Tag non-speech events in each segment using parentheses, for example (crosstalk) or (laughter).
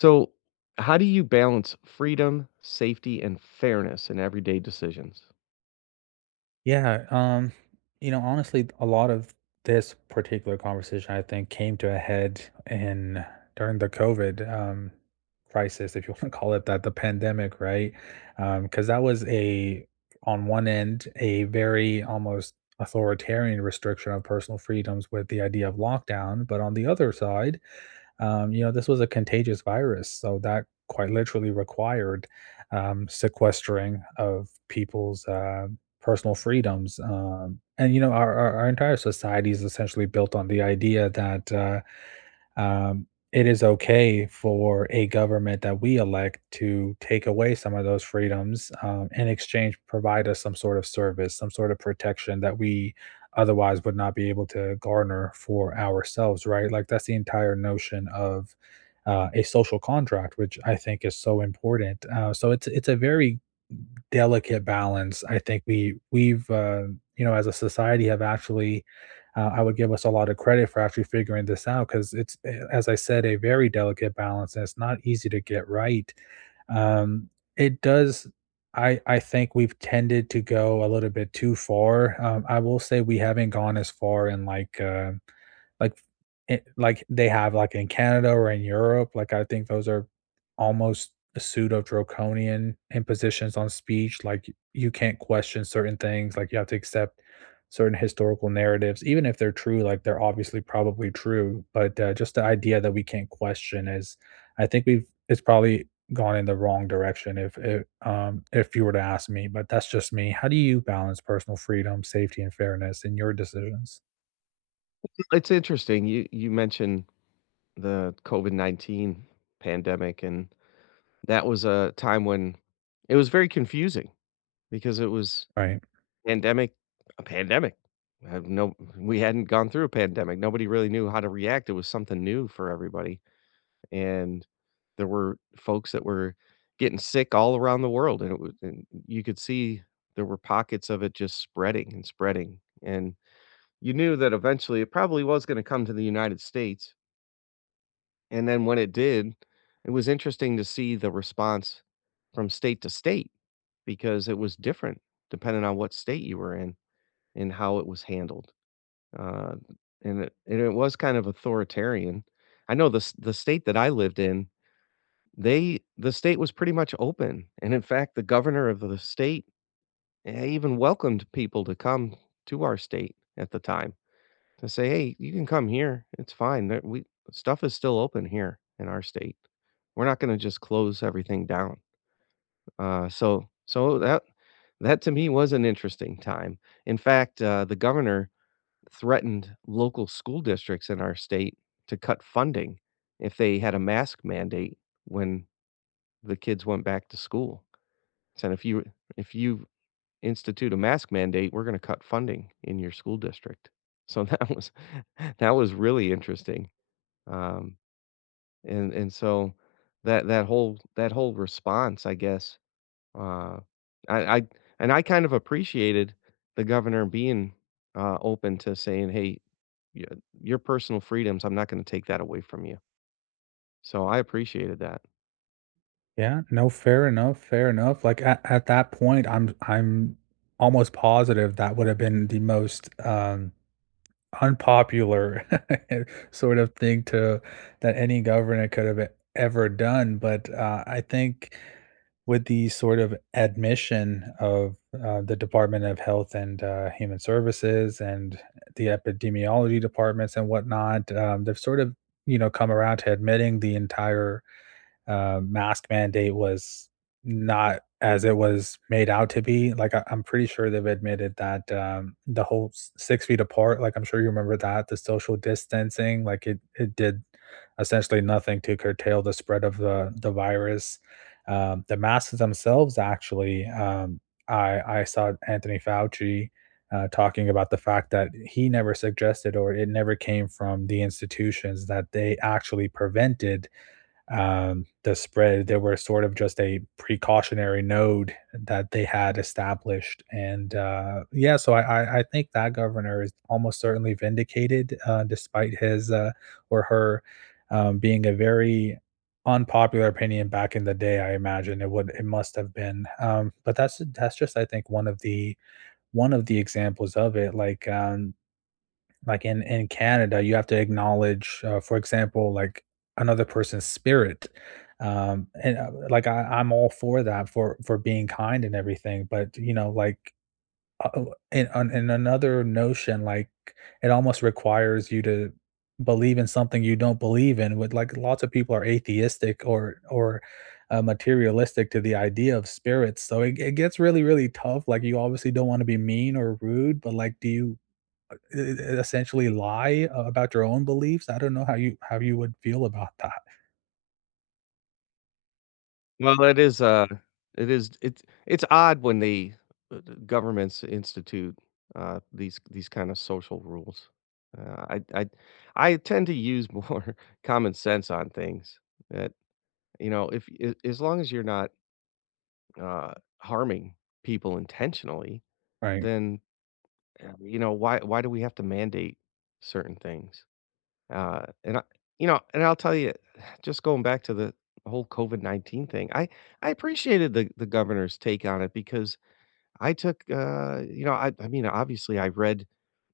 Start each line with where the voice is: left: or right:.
left: So, how do you balance freedom, safety, and fairness in everyday decisions?
right: Yeah, um, Honestly, a lot of this particular conversation, I think, came to a head in during the COVID crisis, if you (laughs) want to call it that, the pandemic, right? Because that was a, on one end, a very almost authoritarian restriction of personal freedoms with the idea of lockdown, but on the other side, this was a contagious virus, so that quite literally required sequestering of people's personal freedoms. Our entire society is essentially built on the idea that it is okay for a government that we elect to take away some of those freedoms in exchange provide us some sort of service, some sort of protection that we otherwise would not be able to garner for ourselves, right? Like that's the entire notion of a social contract, which I think is so important. So it's a very delicate balance. I think we've as a society have actually I would give us a lot of credit for actually figuring this out because it's as I said, a very delicate balance, and it's not easy to get right. Um, it does. I think we've tended to go a little bit too far. I will say we haven't gone as far in like, like they have, like, in Canada or in Europe. Like, I think those are almost pseudo-draconian impositions on speech. Like, you can't question certain things. Like, you have to accept certain historical narratives, even if they're true. Like, they're obviously probably true, but, just the idea that we can't question is, I think we've, it's probably gone in the wrong direction, if it if you were to ask me, but that's just me. How do you balance personal freedom, safety, and fairness in your decisions?
left: It's interesting. You mentioned the COVID COVID-19 pandemic, and that was a time when it was very confusing because it was
right: Right.
left: pandemic, a pandemic. No, we hadn't gone through a pandemic. Nobody really knew how to react. It was something new for everybody. And there were folks that were getting sick all around the world, and it was and you could see there were pockets of it just spreading and spreading, and you knew that eventually it probably was gonna come to the United States, and then when it did, it was interesting to see the response from state to state because it was different depending on what state you were in and how it was handled, uh, and it was kind of authoritarian. I know the state that I lived in, the state was pretty much open, and in fact, the governor of the state, even welcomed people to come to our state at the time to say, "Hey, you can come here. It's fine. There we Stuff is still open here in our state. We're not gonna just close everything down." So that to me was an interesting time. In fact, the governor threatened local school districts in our state to cut funding if they had a mask mandate when the kids went back to school. Said if you institute a mask mandate, we're gonna cut funding in your school district. So that was (laughs) that was really interesting. Um, and so that that whole response, I guess, uh, I, I I kind of appreciated the governor being open to saying, "Hey, y- your personal freedoms, I'm not going to take that away from you." So I appreciated that.
right: Yeah, no, fair enough, fair enough. Like at that point, I'm almost positive that would have been the most unpopular (laughs) sort of thing to, that any governor could have ever done. But I think with the sort of admission of the Department of Health and Human Services and the epidemiology departments and whatnot, they've sort of come around to admitting the entire mask mandate was not as it was made out to be. Like, I, I'm pretty sure they've admitted that the whole 6 feet apart. Like, I'm sure you remember that, the social distancing. Like, it did essentially nothing to curtail the spread of the virus. The masks themselves, actually, I saw Anthony Fauci. Talking about the fact that he never suggested, or it never came from the institutions, that they actually prevented the spread. They were sort of just a precautionary node that they had established, and yeah, so I think that governor is almost certainly vindicated, despite his or her being a very unpopular opinion back in the day. I imagine it would, it must have been, but that's just, I think, one of the examples of it. Like in Canada, you have to acknowledge, for example, like another person's spirit. And like I'm all for that, for being kind and everything, but you know, like uh, uh, in in another notion, like it almost requires you to believe in something you don't believe in. With, like, lots of people are atheistic or materialistic to the idea of spirits, so it gets really really tough. Like, you obviously don't want to be mean or rude, but like, do you e e essentially lie about your own beliefs? I don't know how you would feel about that.
left: Well, it's odd when the governments institute, these kind of social rules. Uh, I I I tend to use more (laughs) common sense on things that, you know, if a as long as you're not, harming people intentionally,
right: Right,
left: then, you know, why do we have to mandate certain things? And I you know, and I'll tell you, (sighs) just going back to the whole COVID-19 thing, I appreciated the governor's take on it because I took, you know, I mean, obviously, I read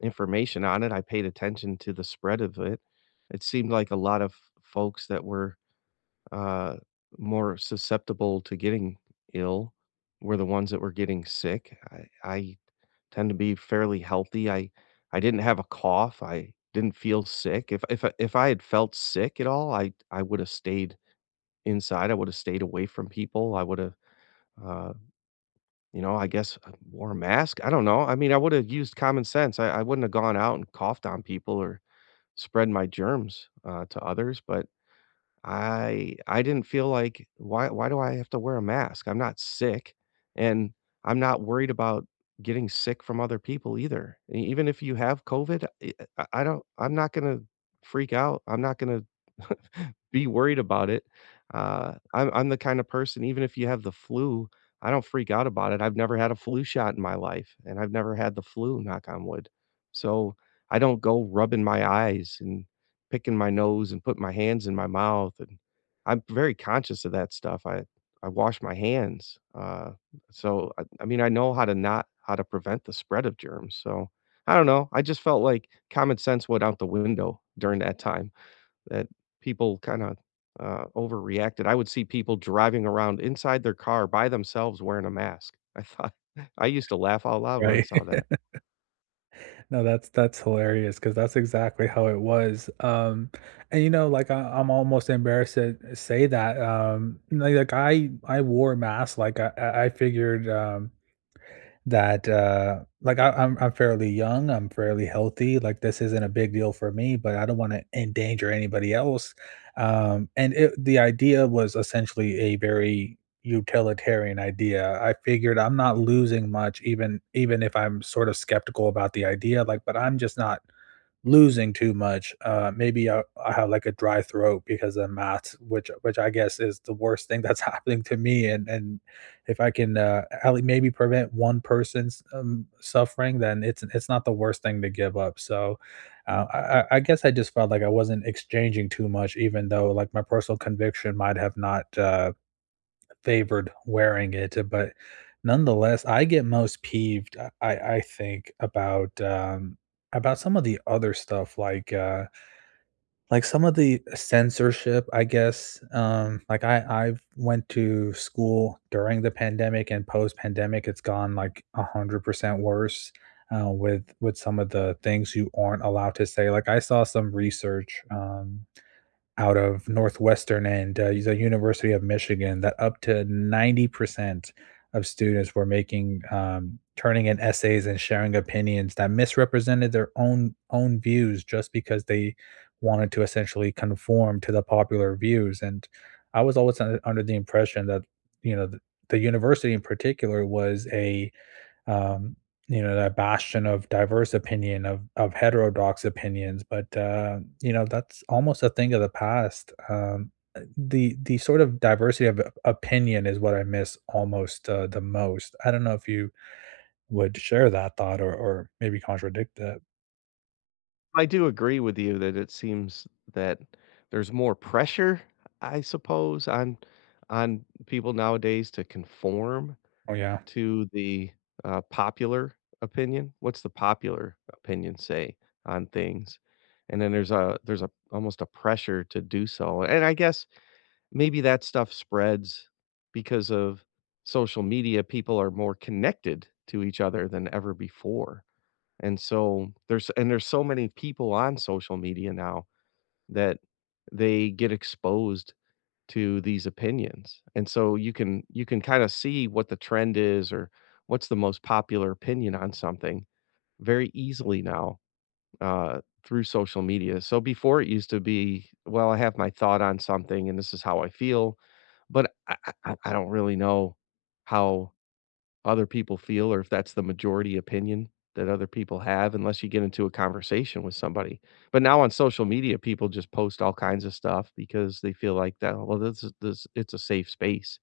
left: information on it. I paid attention to the spread of it. It seemed like a lot of folks that were, uh, more susceptible to getting ill were the ones that were getting sick. I tend to be fairly healthy. I didn't have a cough. I didn't feel sick. If I had felt sick at all, I would have stayed inside. I would have stayed away from people. I would have uh, you know, I guess wore a mask. I don't know. I mean, I would have used common sense. I wouldn't have gone out and coughed on people or spread my germs to others. But I didn't feel like, why do I have to wear a mask? I'm not sick, and I'm not worried about getting sick from other people either. E even if you have COVID, eh, I don't I'm not gonna freak out. I'm not gonna (laughs) be worried about it. I'm the kind of person, even if you have the flu, I don't freak out about it. I've never had a flu shot in my life, and I've never had the flu, knock on wood. So I don't go rubbing my eyes and picking my nose and putting my hands in my mouth, and I'm very conscious of that stuff. I wash my hands. So I mean, I know how to not how to prevent the spread of germs. So I don't know. I just felt like common sense went out the window during that time that people kinda, overreacted. I would see people driving around inside their car by themselves wearing a mask. I thought (laughs) I used to laugh out loud when I
right: right.
left: saw
right: (laughs)
left: that.
right: No, that's hilarious because that's exactly how it was, and, you know, like, I'm almost embarrassed to say that, I wore a mask. Like, I figured, that like I, I'm fairly young, I'm fairly healthy. Like, this isn't a big deal for me, but I don't want to endanger anybody else. And the idea was essentially a very utilitarian idea. I figured I'm not losing much, even if I'm sort of skeptical about the idea. Like, but I'm just not losing too much. Maybe I have, like, a dry throat because of math, which I guess is the worst thing that's (laughs) happening to me. And if I can at maybe prevent one person's suffering, then it's not the worst thing to give up. So I guess I just felt like I wasn't exchanging too much, even though, like, my personal conviction might have not, uh, favored wearing it, but nonetheless, I get most peeved, I think about some of the other stuff, like some of the censorship, I guess, like I've went to school during the pandemic and post-pandemic, it's gone like 100% worse, with some of the things you aren't allowed to say. Like, I saw some research, out of Northwestern and the University of Michigan, that up to 90% of students were making turning in essays and sharing opinions that misrepresented their own views, just because they wanted to essentially conform to the popular views. And I was always under the impression that you know the, the university in particular was a um, you know, that bastion of diverse opinion, of heterodox opinions. But you know, that's almost a thing of the past. The sort of diversity of opinion is what I miss almost, the most. I don't know if you would share that thought or maybe contradict it.
left: I do agree with you that it seems that there's more pressure, I suppose, on people nowadays to conform
right: Oh yeah.
left: to the, popular opinion. What's the popular opinion say on things? And then there's a almost a pressure to do so, and I guess maybe that stuff spreads because of social media, people are more connected to each other than ever before, and there's so many people on social media now that they get exposed to these opinions, and so you can kinda see what the trend is or what's the most popular opinion on something very easily now through social media. So before it used to be, well, I have my thought on something and this is how I feel, but I don't really know how other people feel or if that's the majority opinion that other people have unless you get into a conversation with somebody. But now on social media, people just post all kinds of stuff because they feel like that, well, this it's a safe space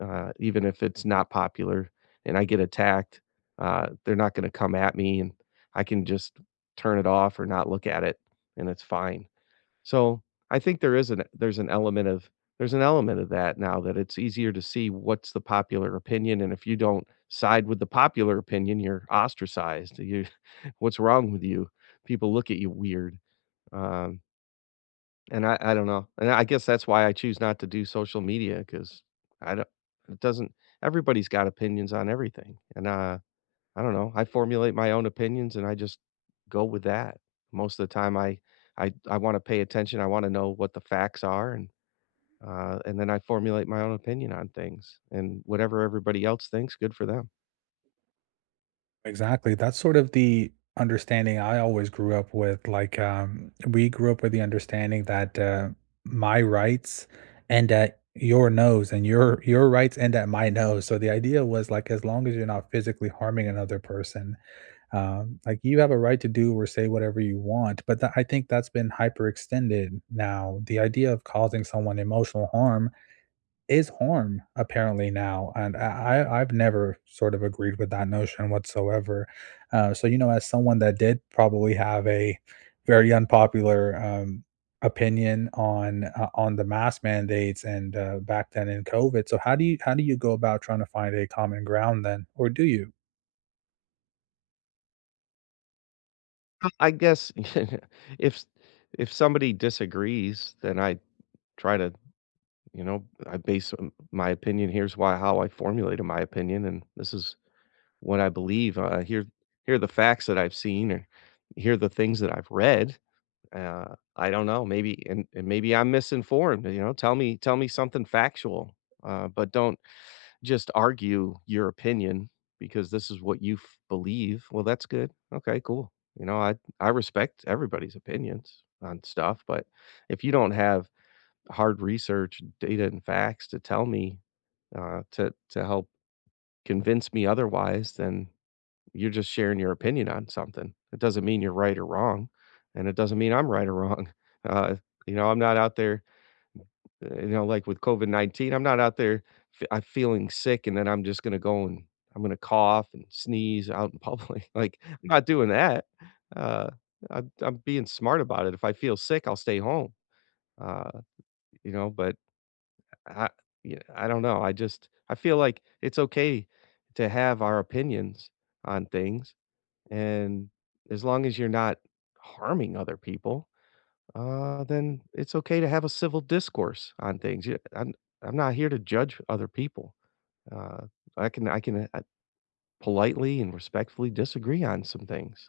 left: even if it's not popular and I get attacked, they're not gonna come at me and I can just turn it off or not look at it and it's fine. So I think there's an element of, there's an element of that now that it's easier to see what's the popular opinion, and if you don't side with the popular opinion, you're ostracized. You (laughs) what's wrong with you? People look at you weird. Um and I don't know, and I guess that's why I choose not to do social media because I don't it doesn't everybody's got opinions on everything, and, I don't know, I formulate my own opinions, and I just go with that. Most of the time, I wanna pay attention, I wanna know what the facts are, and then I formulate my own opinion on things, and whatever everybody else thinks, good for them.
right: Exactly. That's sort of the understanding I always grew up with. Like, we grew up with the understanding that my rights end at your nose, and your rights end at my nose. So the idea was, like, as long as you're not physically harming another person, like, you have a right to do or say whatever you want. But I think that's been hyperextended now. The idea of causing someone emotional harm is harm, apparently, now, and I've never sort of agreed with that notion whatsoever. So, you know, as someone that did probably have a very unpopular, opinion on the mask mandates and, back then in COVID. So how do you go about trying to find a common ground then, or do you?
left: I guess (laughs) if if somebody disagrees, then I try to. You know, I base my opinion. Here's why how I formulated my opinion, and this is what I believe. Here are the facts that I've seen, or here are the things that I've read. I don't know. Maybe and maybe I'm misinformed. You know, tell me something factual, but don't just argue your opinion because this is what you believe. Well, that's good. Okay, cool. You know, I respect everybody's opinions on stuff, but if you don't have hard research, data, and facts to tell me to help convince me otherwise, then you're just sharing your opinion on something. It doesn't mean you're right or wrong, and it doesn't mean I'm right or wrong. (laughs) Uh, you know, I'm not out there. You know, like with COVID COVID-19, I'm not out there. I'm feeling sick, and then I'm just gonna go and I'm gonna cough and sneeze out in public. (laughs) Like I'm not doing that. Uh, I'm being smart about it. If I feel sick, I'll stay home. Uh, you know, but I yeah, I don't know. I just I feel like it's okay to have our opinions on things, and as long as you're not harming other people, then it's okay to have a civil discourse on things. Yeah, I'm not here to judge other people. Uh, I can politely and respectfully disagree on some things.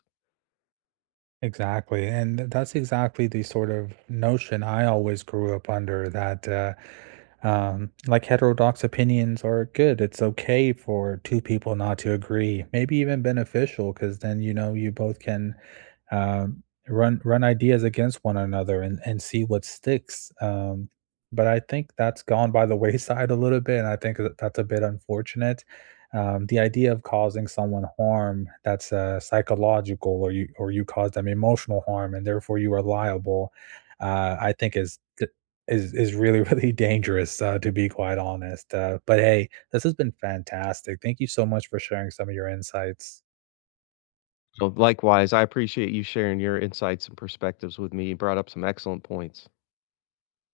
right: Exactly, and that's exactly the sort of notion I always grew up under, that like heterodox opinions are good. It's okay for two people not to agree, maybe even beneficial, because then you know you both can run ideas against one another and see what sticks. But I think that's gone by the (laughs) wayside a little bit, and I think that that's a bit unfortunate. The idea of causing someone harm that's psychological, or you, or you cause them emotional harm, and therefore you are liable, I think is really (laughs) really dangerous, to be quite honest. But hey, this has been fantastic. Thank you so much for sharing some of your insights.
left: So likewise, I appreciate you sharing your insights and perspectives with me. You brought up some excellent points.